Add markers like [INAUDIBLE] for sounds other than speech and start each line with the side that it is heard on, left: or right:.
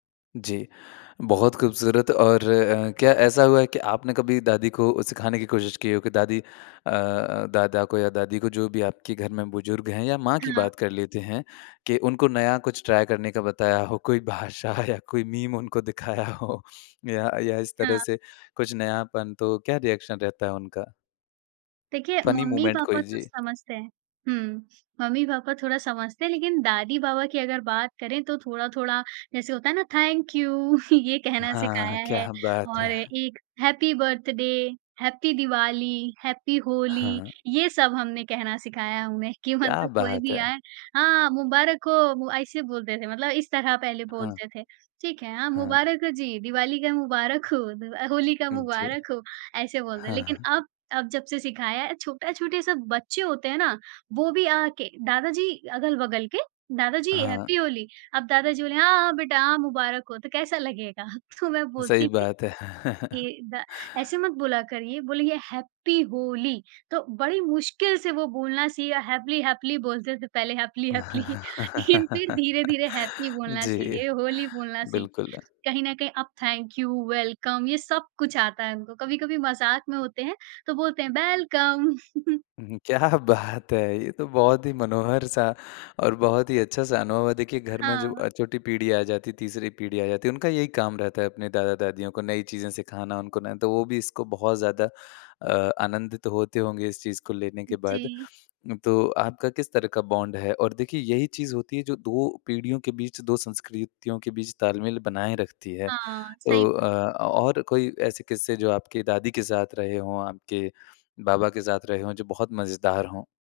left: जी। बहुत ख़ूबसूरत और अ, क्या ऐसा हुआ है कि आपने कभी दादी को सिखाने की कोशिश की हो, कि दादी अ, दादा को या दादी को, जो भी आपके घर में बुज़ुर्ग हैं या माँ की
right: हाँ।
left: बात कर लेते हैं, कि उनको नया कुछ ट्राई करने का बताया हो, कोई भाषा या कोई मीम उनको दिखाया हो। या या इस
right: हाँ।
left: तरह से कुछ नयापन, तो क्या रिएक्शन रहता है उनका?
right: देखिए,
left: फ़नी मूमेंट
right: मम्मी-पापा
left: कोई,
right: तो
left: जी।
right: समझते हैं हुँ। मम्मी-पापा थोड़ा समझते हैं लेकिन दादी-बाबा की अगर बात करें, तो थोड़ा-थोड़ा, जैसे होता है ना, थैंक यू। [CHUCKLES] ये कहना सिखाया
left: हाँ,
right: है,
left: क्या बात
right: और
left: है!
right: एक happy birthday, happy Diwali, happy Holi,
left: हाँ।
right: ये सब हमने कहना सिखाया है उन्हें, कि
left: क्या
right: मतलब कोई
left: बात
right: भी
left: है!
right: आए "हाँ, हाँ मुबारक हो।" वो ऐसे बोलते थे मतलब इस तरह पहले
left: हाँ।
right: बोलते थे, "ठीक है, हाँ,
left: हाँ।
right: मुबारक हो जी, दिवाली का मुबारक हो, द अ, होली का
left: जी।
right: मुबारक हो।" ऐसे बोलते
left: हाँ,
right: लेकिन
left: हाँ।
right: अब, अब, जब से सिखाया है, छोटा छोटे सब बच्चे होते हैं ना, वो भी आ-आ के दादा जी, अगल-बगल के, "दादा जी
left: हाँ।
right: हैप्पी होली।" अब दादा जी बोले, "हाँ, हाँ बेटा! हाँ, मुबारक हो," तो कैसा लगेगा? तो मैं
left: सही
right: बोलती थी
left: बात है। [CHUCKLES]
right: के, "दा ऐसे, मत बोला करिए, बोलिए, हैप्पी होली।" तो बड़ी मुश्किल से वो बोलना सीए हैपली-हैपली बोलते थे पहले, हैपली-हैपली [CHUCKLES] लेकिन फिर
left: [CHUCKLES]
right: धीरे-धीरे हैप्पी बोलना
left: जी,
right: सीखे, होली बोलना सीखे।
left: बिल्कुल।
right: कहीं न कहीं अब थैंक यू, वेलकम, ये सब कुछ आता है उनको। कभी-कभी मज़ाक में होते हैं, तो बोलते हैं, "बेलकम।" [CHUCKLES]
left: क्या बात है! ये तो बहुत ही मनोहर-सा और बहुत ही अच्छा-सा अनुभव है। देखिए, घर में जो
right: हाँ।
left: अ, छोटी पीढ़ी आ जाती, तीसरी पीढ़ी आ जाती है, उनका यही काम रहता है, अपने दादा-दादियों को नई चीज़ें सिखाना, उनको ना तो, वो भी इसको बहुत ज़्यादा अ, आनंदित होते होंगे इस चीज़ को लेने के बाद।
right: जी।
left: तो आपका किस तरह का बॉन्ड है? और देखिए यही चीज़ होती है जो 2 पीढ़ियों के बीच, 2 संस्कृतियों के बीच ताल-मेल बनाए रखती है।
right: हाँ।
left: तो
right: सही
left: अ, और कोई ऐसे किस्से, जो आपकी दादी के साथ रहे हों, आपके बाबा के साथ रहे हों, जो बहुत मज़ेदार हों?